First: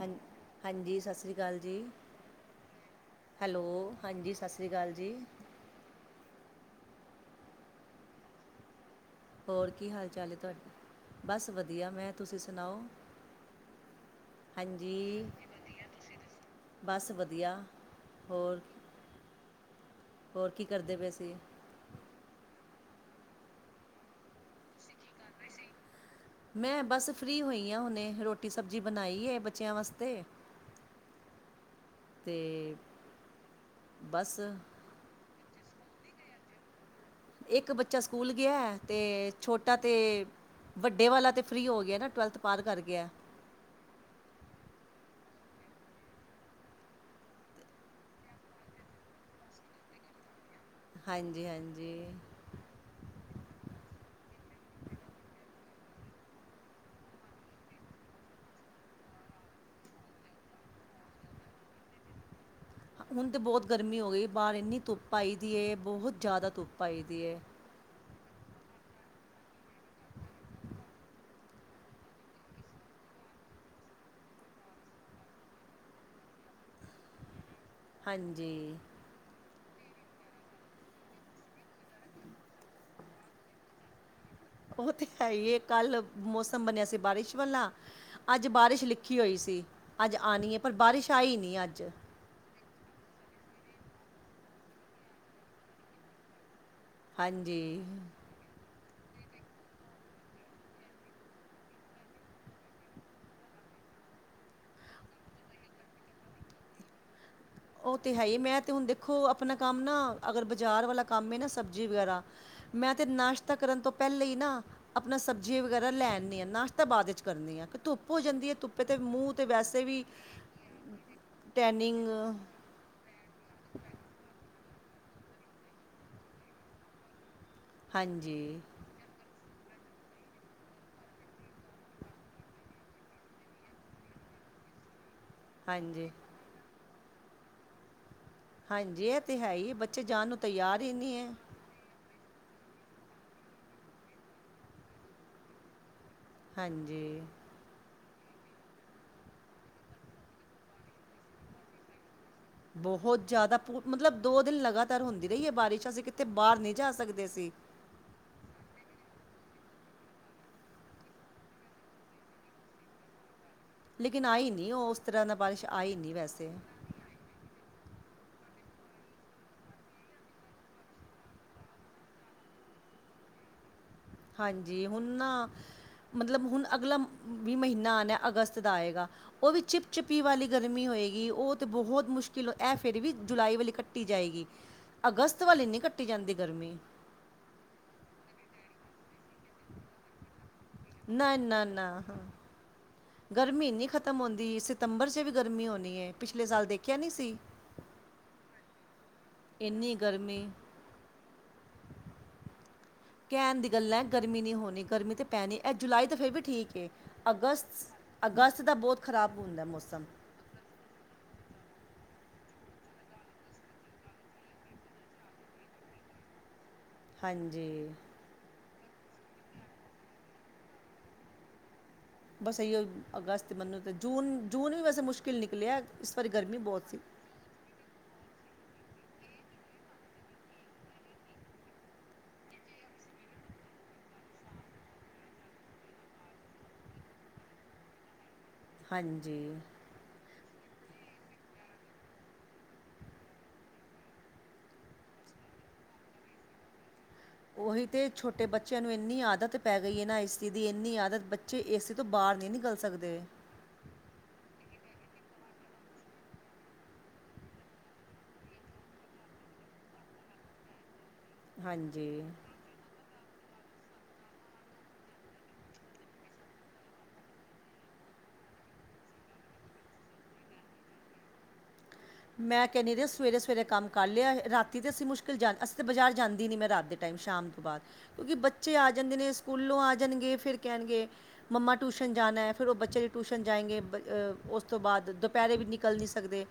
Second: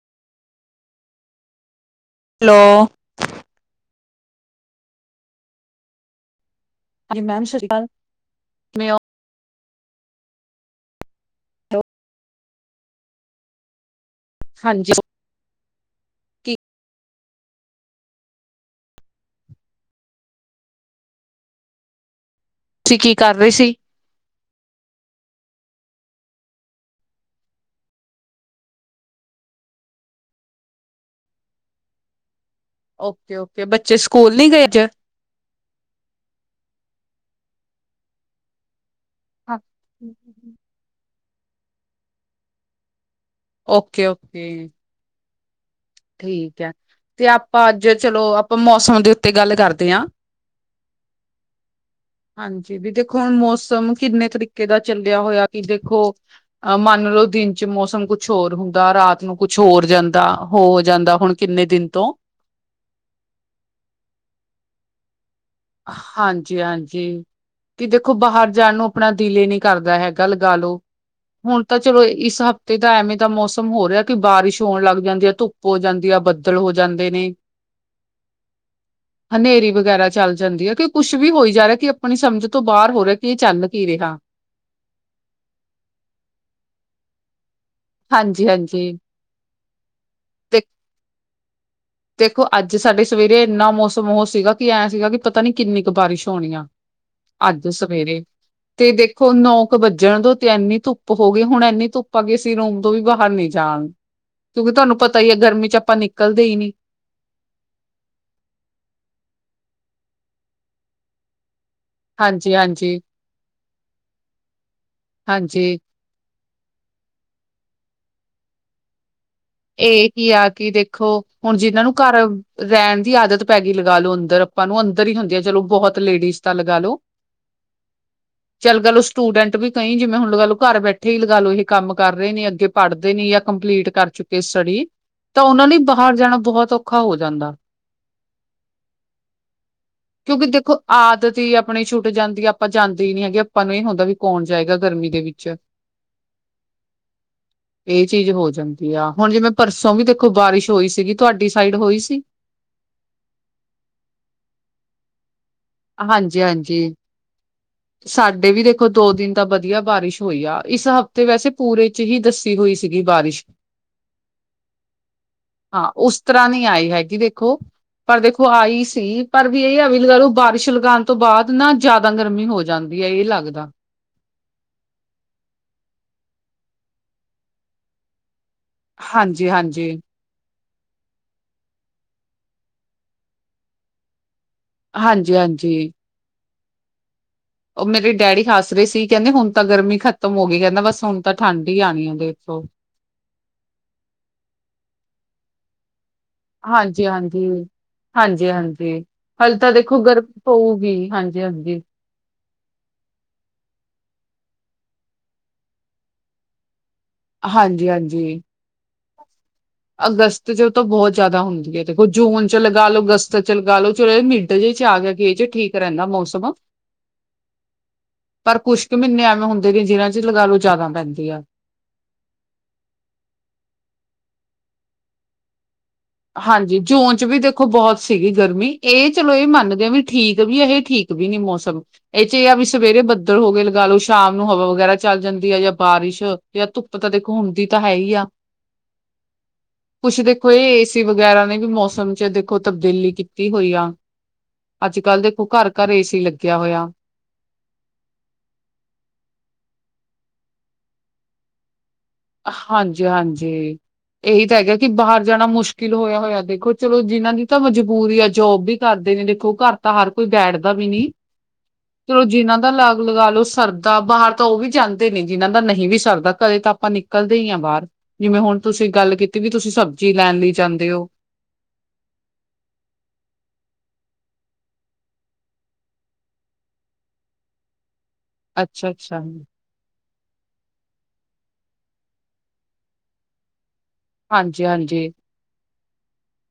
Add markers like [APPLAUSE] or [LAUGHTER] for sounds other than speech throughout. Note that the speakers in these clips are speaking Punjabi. ਹਾਂਜੀ, ਹਾਂਜੀ ਸਤਿ ਸ਼੍ਰੀ ਅਕਾਲ ਜੀ। ਹੈਲੋ। ਹੈਲੋ, ਹਾਂਜੀ ਸਤਿ ਸ਼੍ਰੀ ਅਕਾਲ ਜੀ। ਹਾਂਜੀ ਮੈਮ ਸਤਿ ਸ਼ੀ ਅਕਾਲ, ਕੀ ਹਾਲ। ਹੋਰ ਕੀ ਹਾਲ ਚਾਲ ਹੈ ਤੁਹਾਡਾ, ਬਸ ਹੋ? ਵਧੀਆ, ਮੈਂ ਤੁਸੀਂ ਸੁਣਾਓ। ਹਾਂਜੀ ਹਾਂਜੀਂ, ਕੀ ਬਸ ਵਧੀਆ, ਹੋਰ। ਹੋਰ ਕੀ ਕਰਦੇ ਪਏ ਸੀਂ? ਤੁਸੀਂ ਕੀ ਕਰ ਰਹੇ ਸੀ? ਬਿਜੀ। ਮੈਂ ਬਸ ਫ੍ਰੀ ਹੋਈ ਹਾਂ ਹੁਣੇ, ਰੋਟੀ ਸਬਜ਼ੀ ਬਣਾਈ ਹੈ ਬੱਚਿਆਂ ਵਾਸਤੇ ਤੇ ਓਕੇ- ਓਕੇ, ਬੱਚੇ ਸਕੂਲ ਨੀ ਗਏ ਅੱਜ ਇੱਕ ਬੱਚਾ ਸਕੂਲ ਗਿਆ, ਤੇ ਛੋਟਾ ਤੇ, ਵੱਡੇ ਵਾਲਾ ਤੇ ਫਰੀ ਹੋ ਗਿਆ ਨਾ, ਟਵੈਲਥ ਪਾਰ ਕਰ ਗਿਆ। Okay -okay. ਠੀਕ ਹੈ, ਤੇ ਆਪਾਂ ਅੱਜ ਚਲੋ ਆਪਾਂ ਮੌਸਮ ਦੇ ਉੱਤੇ ਗੱਲ ਕਰਦੇ ਹਾਂ। ਹਾਂਜੀ- ਹਾਂਜੀ। ਹਾਂਜੀ, ਵੀ ਦੇਖੋ ਹੁਣ ਮੌਸਮ ਕਿੰਨੇ ਤਰੀਕੇ ਦਾ ਚੱਲਿਆ ਹੋਇਆ ਕਿ ਦੇਖੋ ਅ ਮੰਨ ਲਓ ਦਿਨ 'ਚ ਮੌਸਮ ਕੁਛ ਹੋਰ ਹੁੰਦਾ, ਰਾਤ ਨੂੰ ਕੁਛ ਹੋਰ ਜਾਂਦਾ। ਹੋ ਜਾਂਦਾ ਹੁਣ ਕਿੰਨੇ ਦਿਨ ਤੋਂ ਹੁਣ ਤਾਂ ਬਹੁਤ ਗਰਮੀ ਹੋ ਗਈ, ਬਾਹਰ ਇੰਨੀ ਧੁੱਪ ਆਈ ਦੀ ਹੈ ਬਹੁਤ ਜ਼ਿਆਦਾ ਹਾਂਜੀ ਧੁੱਪ ਆਈ ਹਾਂਜੀ ਦੀ ਹੈ। ਕਿ ਦੇਖੋ ਬਾਹਰ ਜਾਣ ਨੂੰ ਆਪਣਾ ਦਿਲ ਹੀ ਨਹੀਂ ਕਰਦਾ, ਹੈਗਾ ਲੱਗਾ ਲਓ। ਹੁਣ ਤਾਂ ਚਲੋ ਇਸ ਹਫ਼ਤੇ ਦਾ ਐਵੇਂ ਤਾਂ ਮੌਸਮ ਹੋ ਰਿਹਾ ਕਿ, ਬਾਰਿਸ਼ ਹੋਣ ਲੱਗ ਜਾਂਦੀ ਹੈ। ਧੁੱਪ ਹੋ ਜਾਂਦੀ ਆ, ਬੱਦਲ ਹੋ ਜਾਂਦੇ ਨੇ। ਹਾਂਜੀ। ਹਨੇਰੀ ਵਗੈਰਾ ਚੱਲ ਜਾਂਦੀ ਹੈ, ਕਿ ਕੁੱਛ ਵੀ ਹੋਈ ਜਾ ਰਿਹਾ ਕਿ ਆਪਣੀ ਸਮਝ ਤੋਂ ਬਾਹਰ ਹੋ ਰਿਹਾ ਕਿ ਇਹ ਚੱਲ ਕੀ ਰਿਹਾ ਉਹ ਤੇ ਹੈ ਹੀ ਕੱਲ ਮੌਸਮ ਬਣਿਆ ਸੀ ਬਾਰਿਸ਼ ਵਾਲਾ, ਹਾਂਜੀ ਅੱਜ ਬਾਰਿਸ਼ ਹਾਂਜੀ ਲਿਖੀ ਔਖੀ ਹੋਈ ਸੀ, ਅੱਜ ਆਉਣੀ ਹੈ, ਤੇ ਪਰ ਬਾਰਿਸ਼ ਆਈ ਨਹੀਂ ਅੱਜ। ਦੇਖੋ ਅੱਜ ਸਾਡੇ ਸਵੇਰੇ ਇੰਨਾ ਮੌਸਮ ਉਹ ਸੀਗਾ ਕਿ ਐਂ ਸੀਗਾ ਕਿ ਪਤਾ ਨੀ ਕਿੰਨੀ ਕੁ ਬਾਰਿਸ਼ ਹੋਣੀ ਆ। ਅੱਜ ਹਾਂਜੀ। ਸਵੇਰੇ ਤੇ ਦੇਖੋ ਨੌਕ ਵੱਜਣ ਤੋਂ ਤੇ ਐੰਨੀ ਧੁੱਪ ਹੋ ਗਈ, ਹੁਣ ਐੰਨੀ ਧੁੱਪ ਆ ਗਈ ਅਸੀਂ ਰੋਮ ਤੋਂ ਵੀ ਬਾਹਰ ਨਹੀਂ ਜ ਕਿਉਂਕਿ ਤੁਹਾਨੂੰ ਪਤਾ ਹੀ ਹੈ ਗਰਮੀ 'ਚ ਆਪਾਂ ਨਿਕਲਦੇ ਹੀ ਨੀ। ਉਹ ਤੇ ਹੈ ਹੀ, ਮੈਂ ਤੇ ਹੁਣ ਦੇਖੋ ਆਪਣਾ ਕੰਮ ਨਾ ਅਗਰ ਬਾਜ਼ਾਰ ਵਾਲਾ ਕੰਮ ਨਾ ਸਬਜ਼ੀ ਵਗੈਰਾ ਹਾਂਜੀ ਮੈਂ ਹਾਂਜੀ ਤੇ ਨਾਸ਼ਤਾ ਕਰਨ ਤੋਂ ਪਹਿਲਾਂ ਹੀ ਨਾ, ਆਪਣਾ ਸਬਜ਼ੀਆਂ ਹਾਂਜੀ ਵਗੈਰਾ ਲੈਣਦੀ ਹਾਂ ਨਾਸ਼ਤਾ। ਤਾਂ ਬਾਅਦ ਵਿੱਚ ਕਰਨੀ ਹ, ਕਿ ਧੁੱਪ ਹੋ ਜਾਂਦੀ ਹੈ ਧੁੱਪੇ ਤੇ ਮੂੰਹ ਤੇ ਵੈਸੇ ਵੀ ਇਹੀ ਆ ਕਿ ਦੇਖੋ, ਹੁਣ ਜਿਹਨਾਂ ਨੂੰ ਟੈਨਿੰਗ ਘਰ ਰਹਿਣ ਦੀ ਆਦਤ ਪੈ ਗਈ ਲਗਾਏ ਲਓ ਅੰਦਰ ਲੋਕਾਂ ਨੂੰ ਅੰਦਰ ਹੀ ਹੁੰਦੀ ਆ, ਚੱਲੋ ਬਹੁਤ ਲੇਡੀਜ਼ ਤਾਂ ਲੱਗਾ ਲੋ ਹਾਂਜੀ। ਚੱਲ ਲਓ ਸਟੂਡੈਂਟ ਵੀ ਕਈ ਜਿਵੇਂ ਹੁਣ ਲੱਗਾ ਲਓ ਘਰ ਬੈਠੇ ਹੀ ਲੱਗਾ ਲਓ ਇਹ ਕੰਮ ਕਰ ਰਹੇ ਨੇ ਅੱਗੇ। ਪੜ੍ਹਦੇ ਨ, ਜਾਂ ਕੰਪਲੀਟ ਕਰ ਚੁੱਕੇ ਕੇ ਸੜੀ, ਤਾਂ ਉਹਨਾਂ ਲਈ ਹਾਂਜੀ ਬਾਹਰ ਜਾਣਾ ਬਹੁਤ ਔਖਾ ਹੋ ਜਾਂਦਾ। ਹਾਂਜੀ ਇਹ ਤੇ ਹੈ ਹੀ, ਬੱਚੇ ਜਾਣ ਨੂੰ ਤਿਆਰ ਹੀ ਨਹੀਂ ਹੈ। ਆਪਣੇ ਛੁੱਟ ਜਾਂਦੀ ਆਪਾਂ ਜਾਂਦੇ ਹੀ ਨੀ ਹੈਗੇ ਆਪਾਂ ਨੂੰ ਇਹ ਹੁੰਦਾ ਵੀ ਕੌਣ ਜਾਏਗਾ ਗਰਮੀ ਦੇ ਵਿੱਚ ਹਾਂਜੀ। ਇਹ ਚੀਜ਼ ਹੋ ਜਾਂਦੀ ਆ, ਹੁਣ ਜਿਵੇਂ ਪਰਸੋਂ ਵੀ ਦੇਖੋ ਬਾਰਿਸ਼ ਹੋਈ ਸੀਗੀ ਤੁਹਾਡੀ ਸਾਈਡ ਹੋਈ ਸੀ। ਬਹੁਤ ਜ਼ਿਆਦਾ, ਮਤਲਬ ਦੋ ਦਿਨ ਲਗਾਤਾਰ ਹੁੰਦੀ ਰਹੀ ਹੈ। ਬਾਰਿਸ਼ ਅਸੀਂ ਕਿਤੇ ਹਾਂਜੀ ਬਾਹਰ ਨਹੀਂ ਹਾਂਜੀ ਜਾ ਸਕਦੇ ਸੀ। ਸਾਡੇ ਵੀ ਦੇਖੋ ਦੋ ਦਿਨ ਤਾ ਵਧੀਆ ਬਾਰਿਸ਼ ਹੋਈ ਆ ਇਸ ਹਫ਼ਤੇ ਵੈਸੇ ਪੂਰੇ ਹੀ ਦੱਸੀ ਹੋਈ ਸੀਗੀ ਬਾਰਿਸ਼ ਲੇਕਿਨ ਆਈ ਨਓ ਉਸ ਤਰ੍ਹਾਂ ਦਾ ਬਾਰਿਸ਼ ਆਈ ਹਾਂ ਹੀ ਨਈ ਉਸ ਤਰ੍ਹਾਂ ਵੈਸੇ ਨਹੀਂ ਆਈ ਹੈਗੀ ਵੇ ਦੇਖੋ ਪਰ ਦੇਖੋ ਆਈ ਸੀ ਪਰ ਵੀ ਇਹ ਅਵਿਲ ਗੂ ਬਾਰਿਸ਼ ਚ ਲਗਾਉਣ ਤੋਂ ਬਾਦ ਨਾ ਜਾਦਾ ਗਰਮੀ ਹੋ ਜਾਂਦੀ ਹੈ ਇਹ ਲੱਗਦਾ। ਹਾਂਜੀ ਹੁਣ ਨਾ ਮਤਲਬ ਹੁਣ ਅਗਲਾ ਵੀ ਮ੍ਹੀਨਾ ਆਣਾ ਅਗਸਤ ਦਾ ਏਗਾ ਹਾਂਜੀ ਓ ਵੀ ਹਾਂਜੀ ਚਿਪ-ਚਿਪ ਪੀ ਵਾਲੀ ਗਰਮੀ ਹੋਏਗੀ ਓ ਤੇ ਬੋਤ ਮੁਸ਼ਕਿਲ ਐ ਫਿਰ ਵੀ ਜੁਲਾਈ ਵਾਲੀ ਕੱਟੀ ਜਾਏਗੀ। ਹਾਂਜੀ ਅਗਸਤ ਵਲੀ ਨੀ ਹਾਂਜੀ ਕੱਟੀ ਜਾਂਦੀ ਗਰਮੀ ਓ ਮੇਰੇ ਡੈਡੀ ਹੱਸ ਰਏ ਸੀ ਕੈਂਦੇ ਹੁਣ ਤਾਂ ਗਰਮੀ ਖਤਮ ਹੋ ਗੀ ਕੈੰਦਾ ਬਸ ਹੁਣ ਤਾਂ ਨਾ ਨਾ ਠੰਢ ਹੀ ਨਾ ਆਣੀ ਐ ਹਾਂ। ਦੇਖੋ। ਗਰਮੀ ਨੀ ਖ਼ਤਮ ਹੁੰਦੀ ਸਤੰਬਰ 'ਚ ਵੀ ਗਰਮੀ ਹੋਣੀ ਏ ਪਿਛਲੇ ਸਾਲ ਦੇਖਿਆ ਨੀ ਸੀ। ਹਾਂਜੀ-ਹਾਂਜੀ ਹੱਲੇ ਤਾਂ ਇੰਨੀ ਦੇਖੋ ਗਰਮ ਗਰਮੀ ਪਊਗੀ ਹਾਂਜੀ-ਹਾਂਜੀ। ਕੈਂਣ ਦੀ ਗੱਲਾਂ ਗਰਮੀ ਨੀ ਹੋਣੀ ਗਰਮੀ ਤੇ ਪੈਣੀ ਐ ਜੁਲਾਈ ਤੇ ਫਿਰ ਵੀ ਠੀਕ ਏ। ਹਾਂਜੀ ਹਾਂਜੀ ਅਗਸਤ-ਅਗਸਤ ਦਾ ਬੋਤ ਖਰਾਬ ਹੁੰਦੈ ਮੌਸ ਅਗਸਤ ਤ ਜਬ ਤੋ ਬੋਤ ਜਾਦਾ ਹੁੰਦੀ ਏ ਦੇਖੋ ਜੂਨ 'ਚ ਲਗਾ ਲੋ ਅਗਸਤ 'ਚ ਲਗਾ ਲੋ ਚਲੋ ਇਹ ਮਿੰਟ ਜ ਐਦੇ 'ਚ ਆ ਗਿਆ ਕਿ ਏ 'ਚ ਠੀਕ ਰੈੰਦਾ ਮੌਸਮ ਹਾਂਜੀ। ਪਰ ਕੁੱਛ ਕ ਮ੍ਹੀਨੇ ਐਵੇਂ ਹੁੰਦੇ ਨੇ ਜਿਨਾਂ 'ਚ ਲਗਾ ਲੋ ਜਾਦਾ ਪੈਂਦੀ ਆ। ਬਸ ਅਈਉ ਅਗਸਤ ਮੰਨੋ ਤੇ ਜੂਨ-ਜੂਨ ਵੀ ਵੈਸੇ ਮੁਸ਼ਕਿਲ ਨਿਕਲਿਐ। ਹਾਂਜੀ ਜੂਨ 'ਚ ਵੀ ਦੇਖ ਖੋ ਬੋਤ ਸੀਗੀ ਗਰਮੀ ਏ ਚਲੋ ਏ ਮੰਨਦੇ ਆ ਵੀ ਠੀਕ ਵੀ ਏਹ ਠੀਕ ਵੀ ਨੀ ਮੌਸਮ‌ ਏਹ 'ਚ ਆ ਵੀ ਸਵੇਰੇ ਬੱਦਲ ਹੋ ਗੇ ਲਗਾ ਲੋ ਸ਼ਾਮ ਨੂੰ ਹਵਾ ਵਗੈਰਾ ਚੱਲ ਜਾਂਦੀ ਆ ਯਾ ਬਾਰਿਸ਼ ਯਾ ਧੁੱਪ ਤਾਂ ਦੇਖੋ ਹੁੰਦੀ ਤਾਂ ਹੈ ਹੀ ਆ। ਹਾਂਜੀ। ਕੁਛ ਦੇਖੋ ਏ ਏਸੀ ਵਗੈਰਾ ਨੇ ਵੀ ਮੌਸਮ 'ਚ ਦੇਖੋ ਤਬਦੀਲੀ ਕੀਤੀ ਹੋਈ ਆ। ਅੱਜ-ਕੱਲ੍ਹ ਦੇਖੋ ਘਰ-ਘਰ ਏ ਸੀ ਲੱਗਿਆ ਹੋਇਆ। ਓਹੀ ਤੇ ਛੋਟੇ ਬੱਚਿਆਂ ਨੂੰ ਇੰਨੀ ਆਦਤ ਪੈ ਗਈ ਏ ਨਾ ਏ ਸੀ ਦੀ ਏਨੀ ਆਦਤ ਬੱਚੇ ਏ ਸੀ ਤੋਂ ਬਾਰ ਨੀ ਨਿਕਲ ਸਕਦੇ। ਜੀ। ਏਹੀ ਤਾਂ ਹੈਗਾ ਕਿ ਬਾਹਰ ਜਾਣਾ ਮੁਸ਼ਕਿਲ ਹੋਇਆ ਹੋਯਾ ਦੇਖੋ ਚਲੋ ਜਿਨਾਂ ਦੀ ਤਾਂ ਮਜਬੂਰੀ ਆ ਜੋਬ ਬੀ ਕਰਦੇ ਨੇ ਦੇਖੋ ਘਰ ਤਾਂ ਹਰ ਕੋਈ ਬੈਠਦਾ ਵੀ ਨੀ ਚਲੋ ਹਾਂਜੀ ਜਿਨ੍ਹਾਂ ਦਾ ਲਾਗ ਲਗਾ ਲੋ ਸਰਦਾ ਬਾਰ ਤਾਂ ਓ ਵੀ ਜਾਂਦੇ ਨੀ ਜਿਹਨਾਂ ਦਾ ਨਹੀਂ ਵੀ ਸਰਦਾ ਕਦੇ ਤਾਂ ਆਪਾਂ ਨਿਕ ਕੱਲਦੇ ਹੀ ਆ ਬਾਰ ਜਿਵੇਂ ਹੁਣ ਤੁਸੀਂ ਗੱਲ ਕੀਤੀ ਵੀ ਤੁਸੀਂ ਸਬਜ਼ੀ ਲੈਣ ਲਈ ਜਾਂਦੇ ਓ। ਮੈਂ ਕੈੰਦੀ ਰਿਐ ਸਵੇਰੇ-ਸਵੇਰੇ ਕੰਮ ਕਰ ਲਿਆ ਰਾਤੀ ਤੇ ਅਸੀਂ ਮੁਸ਼ਕਿਲ ਜਾਂ ਅਸੀਂ ਤੇ ਬਜ਼ਾਰ ਜਾਂਦੀ ਨੀ ਮੈਂ ਰਾਤ ਦੇ ਟਾਈਮ ਸ਼ਾਮ ਤੋ ਬਾਦ ਕਿਉਂਕਿ ਬੱਚੇ ਆ ਜਾਂਦੇ ਅੱਛਾ-ਅੱਛਾ। ਨੇ ਸਕੂਲੋਂ ਆ ਜਾਣਗੇ ਫਿਰ ਕੈਣਗੇ ਮੰਮਾ ਟੂਸ਼ਨ ਜਾਣੈ, ਫਿਰ ਓਹ ਬੱਚੇ ਵੀ ਟੂਸ਼ਨ ਜਾਏਂਗੇ ਬ ਅ ਓਸ ਤੋਂ ਹਾਂਜੀ-ਹਾਂਜੀ, ਬਾਦ ਦ ਪੈਲੇ ਵੀ ਨਿਕਲ ਨੀ ਸਕਦੇ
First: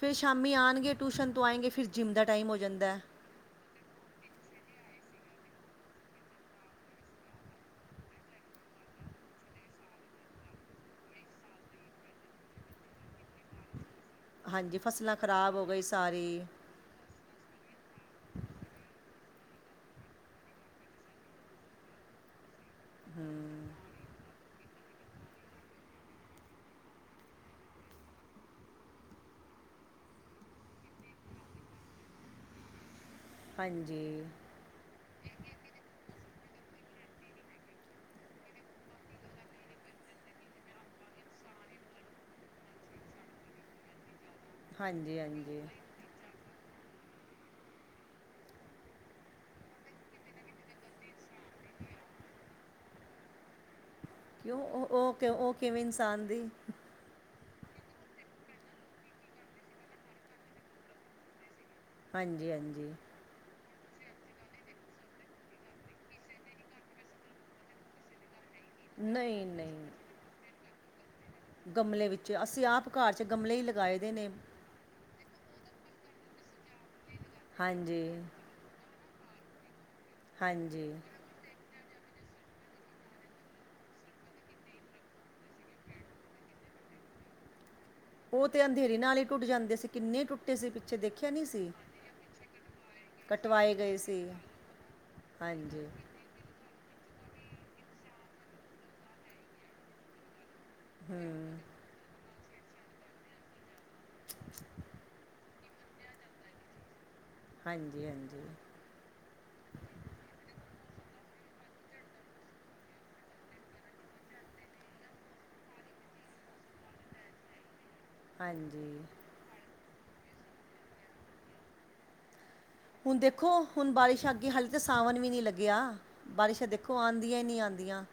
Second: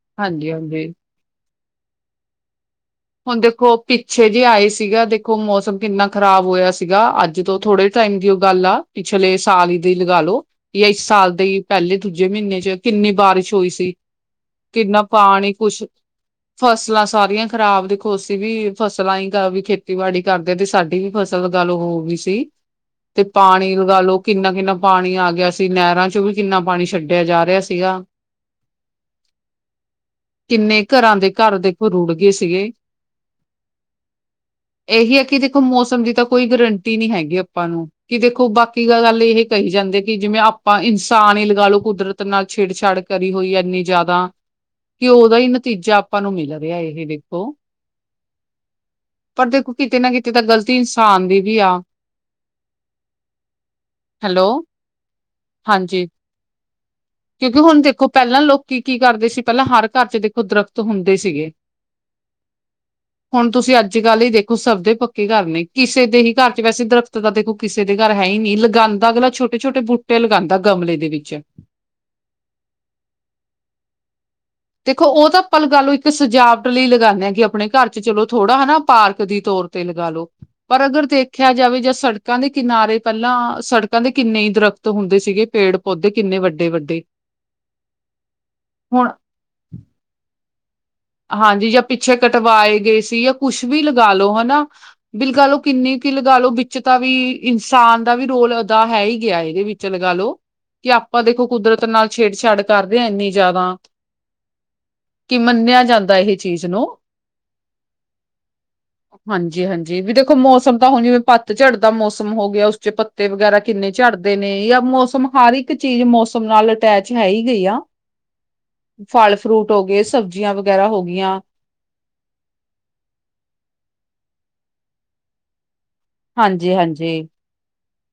ਫਿਰ ਸ਼ਾਮੀ ਹਾਂਜੀ-ਹਾਂਜੀ। ਆਣਗੇ ਟੂਸ਼ਨ ਤੋਂ ਆਏਂਗੇ ਫਿਰ ਜਿੰਮ ਦਾ ਟਾਈਮ ਹੋ ਜਾਂਦੈ। ਹੁਣ ਦੇਖੋ ਪਿੱਛੇ ਜੇ ਆਏ ਸੀਗਾ ਦੇਖੋ ਮੌਸਮ ਕਿੰਨਾ ਖ਼ਰਾਬ ਹੋਇਆ ਸੀਗਾ ਅੱਜ ਤੋਂ ਥੋੜੇ ਟੈਮ ਦੀ ਓ ਗੱਲ ਆ ਪਿਛਲੇ ਸਾਲ ਦੀ ਲਗਾ ਲੋ। ਯਾ ਇਸ ਸਾਲ ਦੇ ਪੈਲੇ ਦੂਜੇ ਮ੍ਹੀਨੇ 'ਚ ਕਿੰਨੀ ਬਾਰਿਸ਼ ਹੋਈ ਸੀ। ਹਾਂਜੀ ਕਿੰਨਾ ਫਸਲਾਂ ਪਾਣੀ ਖ਼ਰਾਬ ਹੋ ਗਈ ਕੁਛ ਸਾਰੀ। ਫਸਲਾਂ ਸਾਰੀਆਂ ਖ਼ਰਾਬ ਦੇਖੋ ਅਸੀਂ ਵੀ ਫਸਲਾਂ ਹੀ ਗਾ ਵੀ ਖੇਤੀਬਾੜੀ ਕਰਦੇ, ਤੇ ਸਾਡੀ ਵੀ ਫਸਲ ਗੱਲ ਹੋ ਵੀ ਸੀ। ਤੇ ਪਾਣੀ ਲਗਾ ਲੋ ਕਿੰਨਾ-ਕਿੰਨਾ ਪਾਣੀ ਆ ਗਿਆ ਸੀ ਨੈਹਰਾਂ ਚੋ ਵੀ ਕਿੰਨਾ ਪਾਣੀ ਛੱਡਿਆ ਜਾ ਰਿਹਾ ਸੀਗਾ। [INAUDIBLE] ਕਿੰਨੇ ਘਰਾਂ ਦੇ ਘਰ ਦੇਖੋ ਰੁੜ ਗਏ ਸੀਗੇ। ਹਾਂਜੀ। ਏਹੀ ਹੈ ਕਿ ਦੇਖੋ ਮੌਸਮ ਦੀ ਤਾਂ ਕੋਈ ਗਰੰਟੀ ਨੀ ਹੈਗੀ ਅਪਾਂ ਨੂੰ। ਕਿ ਦੇਖੋ ਬਾਕੀ ਗੱਲ ਏਹ ਕਹੀ ਜਾਂਦੇ ਕਿ ਜਿਵੇਂ ਆਪਾਂ ਇਨਸਾਨ ਈ ਲਗਾ ਲੋ ਕੁਦਰਤ ਨਾਲ ਛੇੜ ਛਾੜ ਕਰੀ ਹੋਈ ਐ ਐਨੀ ਜਯਾਦਾ ਕਿ ਹਾਂਜੀ ਔਦਾ ਹੀ ਹਾਂਜੀ ਨਤੀਜਾ ਆਪਾਂ ਨੂੰ ਮਿਲ ਰਿਆ ਏਹ ਦੇ ਖੋ, ਪਰ ਦੇਖੋ ਕਿਤੇ ਨਾ ਕਿਤੇ ਤਾਂ ਗ਼ਲਤੀ ਇਨਸਾਨ ਦੀ ਵੀ ਆ। ਹੈਲੋ ਕਿਉਂ, ਓਹ ਓ ਕ ਓ ਕਿਵੇਂ ਹਾਂਜੀ ਇਨਸਾਨ ਦੀ? ਕਿਉਂਕਿ ਹੁਣ ਦੇਖੋ ਪਹਿਲਾਂ ਲੋਕੀ ਕੀ ਕਰਦੇ ਸੀ ਪਹਿਲਾਂ ਹਰ ਘਰ ਚ ਦੇਖੋ ਦਰਖ਼ਤ ਹੁੰਦੇ ਸੀਗੇ ਹਾਂਜੀ ਹਾਂਜੀ ਹੁਣ ਤੁਸੀਂ ਅੱਜ ਕੱਲ੍ਹ ਹੀ ਦੇਖੋ ਸਭਦੇ ਪੱਕੇ ਘਰ ਨੇ ਕਿਸੇ ਦੇ ਹੀ ਘਰ ਚ ਵੈਸੇ ਦਰਖਤ ਦਾ ਦੇਖੋ ਕਿਸੇ ਦੇ ਘਰ ਹੈ ਹੀ ਨਹੀਂ ਲੱ ਹੁਣ ਤਾ ਅਗਲਾ ਨਹੀਂ ਛੋਟੇ ਛੋਟੇ ਨਹੀਂ ਬੂਟੇ ਲਗਾਉਂਦਾ ਗਮਲੇ ਦੇ ਵਿੱਚ ਗਮਲੇ ਵਿੱਚ ਅਸੀਂ ਆਪ ਘਾਰ ਚ ਗਮਲੇ ਹੀ ਲਗਾਏ ਦੇ ਨੇ ਦੇਖੋ ਉਹ ਤਾਂ ਆਪਾਂ ਗੱਲ ਇੱਕ ਸਜਾਵਟ ਲਈ ਲਗਾਉਂਦੇ ਹਾਂ ਕਿ ਆਪਣੇ ਘਰ ਚ ਹਾਂਜੀ ਚਲੋ ਥੋੜ੍ਹਾ ਹੈਨਾ ਪਾਰਕ ਦੀ ਤੌਰ ਤੇ ਲਗਾ ਲੋ ਪਰ ਹਾਂਜੀ ਅਗਰ ਦੇਖ ਦੇਖਿਆ ਜਾਵੇ ਜਾਂ ਸੜਕਾਂ ਦੇ ਕਿਨਾਰੇ ਪਹਿਲਾਂ ਸੜਕਾਂ ਦੇ ਕਿੰਨੇ ਦਰਖਤ ਹੁੰਦੇ ਸੀਗੇ ਪੇੜ ਓਦੇ ਕਿੰਨੇ ਵੱਡੇ ਵੱਡੇ ਉਹ ਤੇ ਅੰਧੇਰੀ ਨਾਲ ਹੀ ਟੁੱਟ ਜਾਂਦੇ ਸੀ ਕਿੰਨੇ ਟੁੱਟੇ ਸੀ ਪਿੱਛੇ ਦੇਖੇ ਹਾਂਜੀ ਜਾਂ ਪਿੱਛੇ ਕਟਵਾਏ ਗਏ ਸੀ ਜਾਂ ਕੁਛ ਕਟਵਾਏ ਵੀ ਗਏ ਲਗਾ ਸੀ ਲਓ ਹਨਾ ਬਿਲਕੱਲ ਉਹ ਹਾਂਜੀ ਕਿੰਨੀ ਕੁ ਲਗਾ ਲੋ ਵਿੱਚ ਤਾਂ ਵੀ ਇਨਸਾਨ ਦਾ ਵੀ ਰੋਲ ਅਦਾ ਹੈ ਹੀ ਗਿਆ ਇਹਦੇ ਵਿੱਚ ਲਗਾ ਲਓ ਕਿ ਆਪਾਂ ਦੇਖੋ ਹੂੰ ਕੁਦਰਤ ਨਾਲ ਛੇੜਛਾੜ ਕਰਦੇ ਹਾਂ ਇੰਨੀ ਜ਼ਿਆਦਾ [UNINTELLIGIBLE] ਕਿ ਮੰਨਿਆ ਜਾਂਦਾ ਇਹ ਚੀਜ਼ ਨੂੰ ਹਾਂਜੀ ਹਾਂਜੀ ਹਾਂਜੀ ਹਾਂਜੀ ਵੀ ਦੇਖੋ ਮੌਸਮ ਤਾਂ ਹੁਣ ਜਿਵੇਂ ਪੱਤਝੜ ਦਾ ਮੌਸਮ ਹੋ ਗਿਆ ਉਸ ਚ ਪੱਤੇ ਵਗੈਰਾ ਕਿੰਨੇ ਝੜਦੇ ਨੇ ਜਾਂ ਮੌਸਮ ਹਰ ਇੱਕ ਚੀਜ਼ ਮੌਸਮ ਨਾਲ ਅਟੈਚ ਹੈ ਹੀ ਗਈ ਆ ਹਾਂਜੀ ਫਲ ਫਰੂਟ ਹੋ ਗਏ ਸਬਜ਼ੀਆਂ ਵਗੈਰਾ ਹੋ ਗਇਆਂ ਹੁਣ ਦੇਖੋ ਹੁਣ ਬਾਰਿਸ਼ ਅੱਗੇ ਹਾਲੇ ਤਾਂ ਸਾਵਣ ਵੀ ਨਹੀਂ ਲੱਗਿਆ ਬਾਰਿਸ਼ਾਂ ਹਾਂਜੀ ਦੇਖੋ ਹਾਂਜੀ ਆਉਦੀਆਂ ਹੀ ਨਹੀਂ ਆਂਦਿਆਂ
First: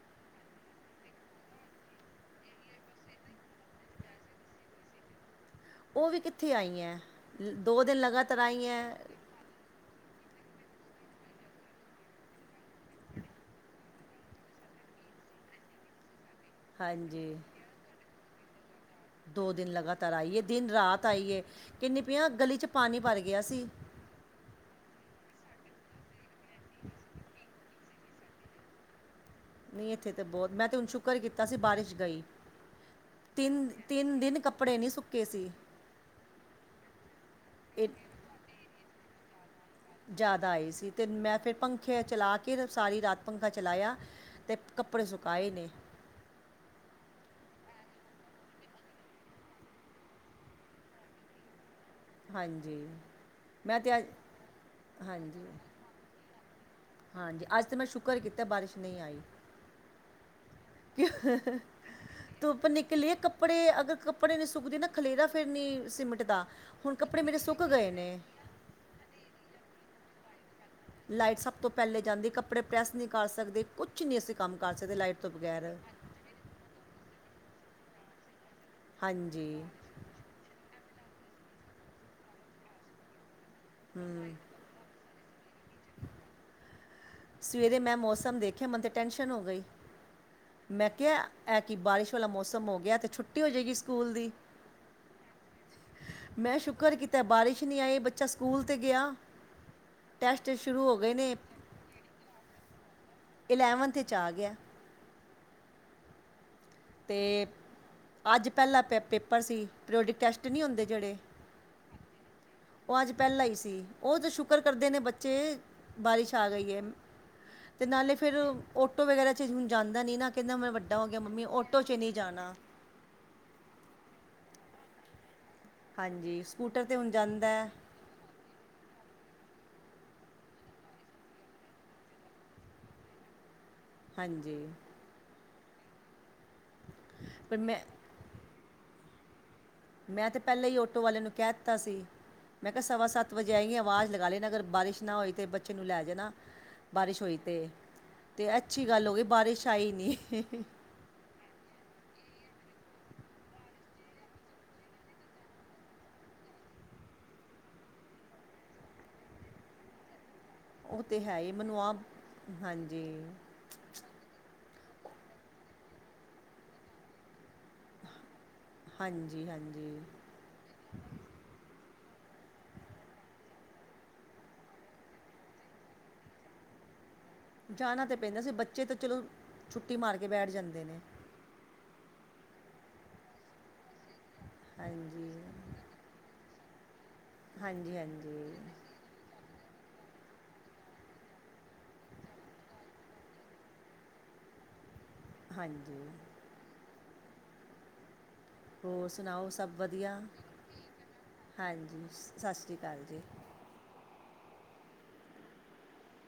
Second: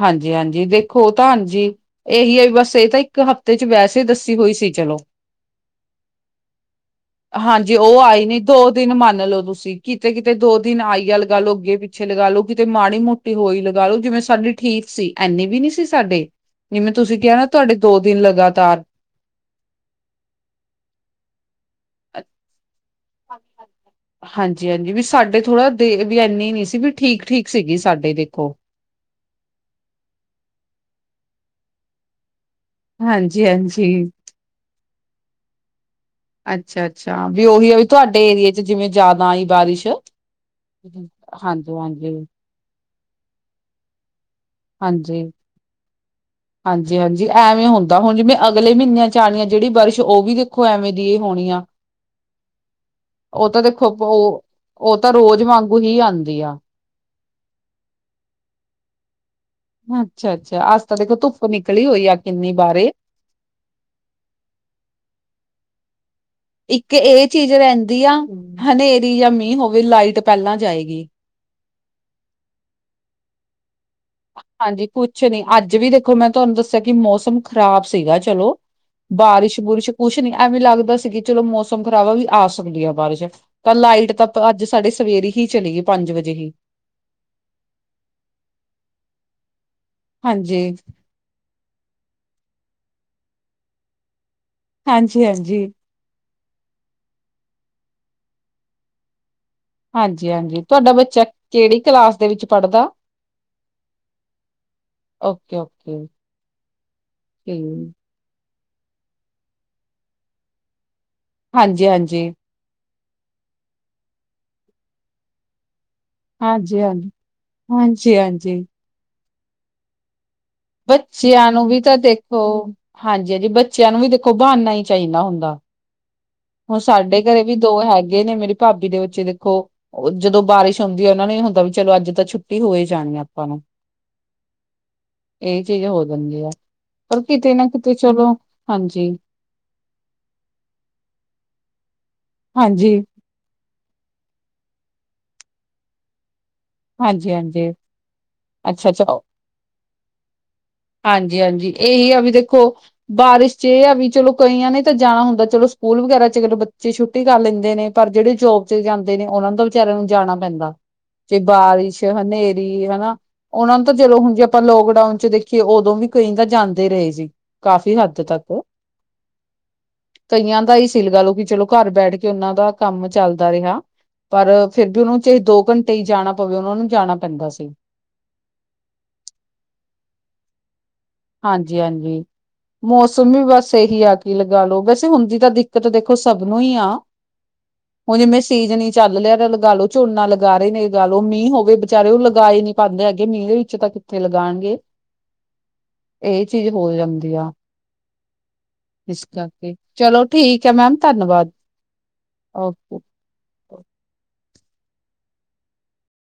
ਹਾਂਜੀ ਹਾਂਜੀ ਦੇਖੋ ਤਾਂ ਹਾਂਜੀ ਇਹੀ ਹੈ ਵੀ ਬਸ ਇਹ ਤਾਂ ਇੱਕ ਹਫ਼ਤੇ ਚ ਵੈਸੇ ਦੱਸੀ ਹੋਈ ਸੀ ਚਲੋ ਉਹ ਵੀ ਕਿੱਥੇ ਆਈਆਂ ਲ- ਹਾਂਜੀ ਦੋ ਦਿਨ ਉਹ ਆਈ ਨੀ ਲਗਾਤਾਰ ਦੋ ਆਈਆਂ ਦਿਨ ਮੰਨ ਲਓ ਤੁਸੀਂ ਕਿਤੇ ਕਿਤੇ ਦੋ ਦਿਨ ਆਈ ਆ ਲਗਾ ਲੋ ਅੱਗੇ ਪਿੱਛੇ ਲਗਾ ਲੋ ਕਿਤੇ ਮਾੜੀ ਮੋਟੀ ਹੋਈ ਲਗਾ ਲੋ ਜਿਵੇਂ ਸਾਡੀ ਠੀਕ ਸੀ ਐੰਨੇ ਵੀ ਨਹੀਂ ਸੀ ਸਾਡੇ ਜਿਵੇਂ ਤੁਸੀਂ ਕਿਹਾ ਹਾਂਜੀ ਨਾ ਤੁਹਾਡੇ ਦੋ ਦਿਨ ਲਗਾਤਾਰ ਦੋ ਦਿਨ ਲਗਾਤਾਰ ਆਈਏ ਦਿਨ ਰਾਤ ਆਈਏ ਕਹਿੰਦੀ ਪਈ ਆਂ ਗਲੀ 'ਚ ਪਾਣੀ ਭਰ ਗਿਆ ਸੀ ਹਾਂਜੀ ਹਾਂਜੀ ਵੀ ਸਾਡੇ ਥੋੜ੍ਹਾ ਦੇ ਵੀ ਇਨੀ ਨੀ ਸੀ ਵੀ ਠੀਕ ਠੀਕ ਸੀਗੀ ਸਾਡੇ ਦੇਖੋ ਨਹੀਂ ਇੱਥੇ ਤਾਂ ਬਹੁਤ ਮੈਂ ਤੇ ਹੁਣ ਸ਼ੁਕਰ ਕੀਤਾ ਸੀ ਬਾਰਿਸ਼ ਗਈ ਹਾਂਜੀ ਤਿੰਨ ਹਾਂਜੀ ਤਿੰਨ ਦਿਨ ਕੱਪੜੇ ਨਹੀਂ ਸੁੱਕੇ ਸੀ ਅੱਛਾ ਅੱਛਾ ਵੀ ਉਹੀ ਆ ਵੀ ਇਹ ਤੁਹਾਡੇ ਏਰੀਏ ਚ ਜਿਵੇਂ ਜਿਆਦਾ ਆਈ ਬਾਰਿਸ਼ ਜ਼ਿਆਦਾ ਆਈ ਸੀ ਅਤੇ ਮੈਂ ਫਿਰ ਹਾਂਜੀ ਹਾਂਜੀ ਪੰਖੇ ਹਾਂਜੀ ਚਲਾ ਕੇ ਸਾਰੀ ਰਾਤ ਪੰਖਾ ਚਲਾਇਆ ਤੇ ਕੱਪੜੇ ਸੁਕਾਏ ਨੇ। ਹਾਂਜੀ-ਹਾਂਜੀ ਐਵੇ ਹੋਂਦਾ ਹੋਨ ਜਿਵੇ ਅਗਲੇ ਮੀਨਿਆਂ ਚ ਆਨੀ ਐ ਜੜੀ ਬਰਸ਼ ਓ ਵੀ ਦੇਖੋ ਐਵੇ ਦੀ ਈ ਹੋਣੀ ਆ। ਹਾਂਜੀ ਓ ਤਾ ਮੈਂ ਦੇਖੋ ਤੇ ਅੱਜ ਓ, ਓ ਤਾ ਰੋਜ ਹਾਂਜੀ ਵਾਂਗੂ ਹੀ ਆਂਦੀ ਆ। ਹਾਂਜੀ, ਆੱਜ ਤਾ ਮੈਂ ਸ਼ੁਕਰ ਕੀਤੈ ਬਾਰਿਸ਼ ਨਈ ਆਈ। ਅੱਛਾ-ਅੱਛਾ ਆੱਜ ਤਾ ਦੇਖੋ ਤੁੱਪ ਨਿਕਲੀ ਓਈ ਆ ਕਿੰਨੀ ਬਾਰੇ। ਕਪੜੇ ਅਗਰ ਕਪੜੇ ਨੀ ਸੁੱਕਦੇ ਨਾ ਖਲੇਰਾ ਫੇਰ ਨੀ ਸਮੀਟ ਦਾ। ਇੱਕ ਏ ਚੀਜ਼ ਰੈਂਦੀ ਆ, ਹਨੇਰੀ ਯਾ ਮੀਂ ਹੋਵੇ ਲਾਈਟ ਪੈਲਾਂ ਜਾਏਗੀ। ਲਾਈਟ ਸਬ ਤੋ ਪੈਲੇ ਜਾਂਦੀ ਕੱਪੜੇ ਪ੍ਰੈਸ ਨੀ ਕਾਰ ਸਕਦੇ ਕੁਛ ਨੀ ਅਸੀ ਕਾੱਮ ਕਾਰ ਸਕਦੇ ਲਾਈਟ ਤੋ ਬਗੈਰ। ਕੋਈ ਮੈਂ ਤੁਆਨੂੰ ਦੱਸੇਆ ਕਿ ਮੌਸਮ ਖ਼ਰਾਬ ਸੀਗਾ ਚਲੋ, ਹਾਂਜੀ ਬਾਰਿਸ਼-ਬੁਰਿਸ਼ ਕੁਛ ਨੀ ਐਵੇ ਲਾਗਦਾ ਸੀ ਕਿ ਚਲੋ ਮੌਸਮ ਖ਼ਰਾਬ ਵੀ ਆ ਸਕਦੀ ਆ ਬਾਰਿਸ਼। ਤਾ ਲਾਈਟ ਤ ਤਾ ਆੱਜ ਸਾਡੇ ਸਵੇਰੇ ਹੀ ਚਲੀ ਗੀ ਪਾਂਜ ਵਜੇ ਹੀ। ਸਵੇਰੇ ਮੈਂ ਮੌਸਮ ਦੇਖਯਾ ਮੈਨ ਤਾਂ ਟੈਂਸ਼ਨ ਓ ਗਈ, ਹਾਂਜੀ ਮੈਂ ਕਯਾ ਐ ਕਿ ਬਾਰਿਸ਼ ਵਾਲਾ ਮੌਸਮ ਓ ਗੇਐ ਐ ਤੇ ਛੁੱਟੀ ਓ ਜੇਗੀ ਸਕੂਲ ਦੀ। ਹਾਂਜੀ-ਹਾਂਜੀ। ਮੈਂ ਸ਼ੁੱਕਰ ਕੀਤੈ ਬਾਰਿਸ਼ ਨੀ ਆਈ ਬੱਚਾ ਸਕੂਲ ਤੇ ਗਯਾ। ਹਾਂਜੀ-ਹਾਂਜੀ ਤੁਆਡਾ ਬੱਚਾ ਕੇੜੀ ਕਲਾਸ ਦੇ ਵਿੱਚ ਪੜਦਾ। ਇਲੈਵੰਥ ਏਚ ਆ ਗੇਐ, ਓਕੇ ਓਕੇ ਤੇ ਠੀਕ ਆੱਜ ਪੈਲਾ ਪ ਪੇਪਰ ਸੀ, ਪ੍ਰੇਓਡਿਕ ਟੈਸਟ ਨੀ ਓਂਦੇ ਜੜੇ। ਹਾਂਜੀ-ਹਾਂਜੀ। ਓ ਆੱਜ ਪੈਲਾਂ ਈ ਸੀ ਓ ਤਾ ਸ਼ੁਕਰ ਕਰਦੇ ਨੇ ਬੱਚੇ, ਬਾਰਿਸ਼ ਆ ਗਈ ਹਾਂਜੀ ਏ। ਹਾਂਜੀ ਤੇ ਨਾਲੇ ਹਾਂਜੀ ਫੇਰ ਹਾਂਜੀ ਓਟੋ ਵਗੈਰਾ ਚ ਹੁਨ ਜਾਂਦਾ ਨੀ ਨਾ, ਕੈਂਦਾ ਮੈਂ ਵੱਡਾ ਓ ਗੇਆ ਮੰਮੀ ਓਟੋ ਚ ਨੀ ਜਾਨਾ। ਹਾਂਜੀ-ਹਾਂਜੀ ਬੱਚੇਆਂ ਨੂੰ ਵੀ ਦੇਖੋ ਬਾਨਾ ਈ ਚਾਹੀਦਾ ਹੁੰਦਾ। ਹਾਂਜੀ। ਹੁਨ ਸਕੂਟਰ 'ਤੇ ਹੁਣ ਸਾਡੇ ਘੱਰੇ ਜਾਂਦਾ ਵੀ ਦੋ ਹੈ ਹੈਗੇ ਨੇ ਮੇਰੀ ਪਾਬੀ ਦੇ ਬੱਚੇ ਦੇਖੋ ਓ ਜਦੋ ਬਾਰਿਸ਼ ਓਂਦੀ ਓਨਾ ਨੂੰ ਐ ਹੋਂਦਾ ਵੀ ਚਲੋ ਆੱਜ ਤਾਂ ਛੁੱਟੀ ਹੋ ਜਾਨੀ ਆਪਾ ਨੂੰ। ਹਾਂਜੀ। ਏ ਚੀਜ਼ ਹੋ ਜਾਂਦੀ ਆ, ਪਰ ਕਿਤੇ ਨਾ ਕਿਤੇ ਚਲੋ, ਹਾਂਜੀ। ਮੈਂ ਤੇ ਪੈਲਾਂ ਹੀ ਓਟੋ ਵਾਲੇ ਨੂੰ ਕੈ ਤਾ ਸੀ, ਮੈਂ ਕਯਾ ਹਾਂਜੀ ਸਵਾ ਸੱਤ ਵਜੇ ਆਏ ਗੇ ਆਵਾਜ਼ ਲਗਾ ਲੇਨਾ ਅਗਰ ਬਾਰਿਸ਼ ਨਾ ਓਈ ਤੇ ਬੱਚੇ ਨੂੰ ਲੈ ਜੇਨਾ। ਬਾਰਿਸ਼ ਹਾਂਜੀ ਓਈ ਤੇ, ਹਾਂਜੀ ਤੇ ਐ ਅੱਛੀ ਅੱਛਾ ਗਾੱਲ ਓ ਗੀ ਬਾਰਿਸ਼ ਆਈ ਨੀ। ਹਾਂਜੀ-ਹਾਂਜੀ, ਏਈ ਆ ਵੀ ਦੇਖੋ ਬਾਰਿਸ਼ ਚ ਏ ਆ ਵੀ ਚਲੋ ਕਈਆਂ ਨੇ ਤਾ ਜਾਨਾ ਹੁੰਦਾ, ਚਲੋ ਸਕੂਲ ਵਗੈਰਾ ਚ ਬੱਚੇ ਛੁੱ ਟੀ ਕਾਰ ਲੈਂਦੇ ਨੇ, ਪਰ ਜੜੇ ਜੋਬ ਚ ਜਾਂਦੇ ਨੇ ਓਨਾਂ ਨੂੰ ਤਾਂ ਵਿਚਾਰੇਆਂ ਨੂੰ ਜਾਣਾ ਪੈਂਦਾ। ਉਹ ਤਾਂ ਹੈ ਜੇ ਹੀ ਮੈਨੂੰ ਆਪ ਬਾਰਿਸ਼, ਹਨੇਰੀ ਹਾਂਜੀ ਹਨਾ। ਓਨਾ ਨੂੰ ਤਾ ਜਲੋ ਹੁਨ ਜੇ ਅਪਾਂ ਲੋਕਡਾਊਨ ਚ ਦੇਖੀਏ ਓਦੋਂ ਵੀ ਕਈ ਤਾਂ ਜਾਂਦੇ ਰਏ ਸੀ ਕਾਫੀ ਹੱਦ ਤੱਕ ਹਾਂਜੀ ਹਾਂਜੀ ਕਈਆਂ ਦਾ ਈ ਸੀ ਲਗਾ ਲਓ ਕਿ ਚਲੋ ਘਾੱਰ ਬੈਠ ਕੇ ਓਨਾਂ ਦਾ ਕਾੱਮ ਚੱਲ ਚੱਲਦਾ ਰਏ ਹਣਾ, ਪਰ ਫੇਰ ਬੀ ਉਨੂੰ ਚਾਹੇ ਦੋ ਘੰਟੇ ਈ ਜਾਣਾ ਪਵੇ‌ ਓਨਾਂ ਨੂੰ ਜਾਣਾ ਪੈਂਦਾ ਸੀ। ਜਾਣਾ ਤੇ ਪੈਂਦਾ ਸੀ ਬੱਚੇ ਤੇ ਚਲੋ, ਛੁੱਟੀ ਮਾਰ ਕੇ ਬੈਠ ਜਾਂਦੇ ਨੇ। ਹਾਂਜੀ ਹਾਂਜੀ, ਮੌਸਮ ਵੀ ਬਾੱਸ ਐਹੀ ਹਾ ਕੀ ਲਗਾਲੋ ਵੈਸੇ ਹਾਂਜੀ ਹੁੰਦੀ ਤਾਂ ਦਿੱਕਤ ਦੇਖ ਸਬ ਨੂੰ ਈ ਆ, ਹਾਂਜੀ ਹੁਨ ਜਿਵੇ ਹਾਂਜੀ ਸੀਜ਼ਨ ਇ ਚੱਲ ਲੇਆ ਲਗਾ ਲੋ ਚੁਨਾ ਲਗਾ ਰਏ ਨੇ ਲਗਾ ਲੋ ਮੀਂ ਹੋਵੇ ਬਚਾਰੇ ਓ ਲਗਾ ਈ ਨੀ ਪਾਂਦੇ ਐਗੇ ਮੀਂ ਦੇ ਵਿੱਚ ਤਕ- ਤੇ ਲਗਾਨਗੇ। ਹਾਂਜੀ। ਏ ਚੀਜ ਹੋ ਜਾਂਦੀ ਆ। [INAUDIBLE] ਹੋਰ ਇਸ ਸੁਣਾਓ ਸਭ ਕਰਕੇ ਵਧੀਆ? ਚਲੋ ਠੀਕ ਹੈ ਮੈਮ ਧੰਨਵਾਦ ਹਾਂਜੀ, ਸਤਿ ਸ੍ਰੀ ਓਕੇ ਅਕਾਲ ਜੀ।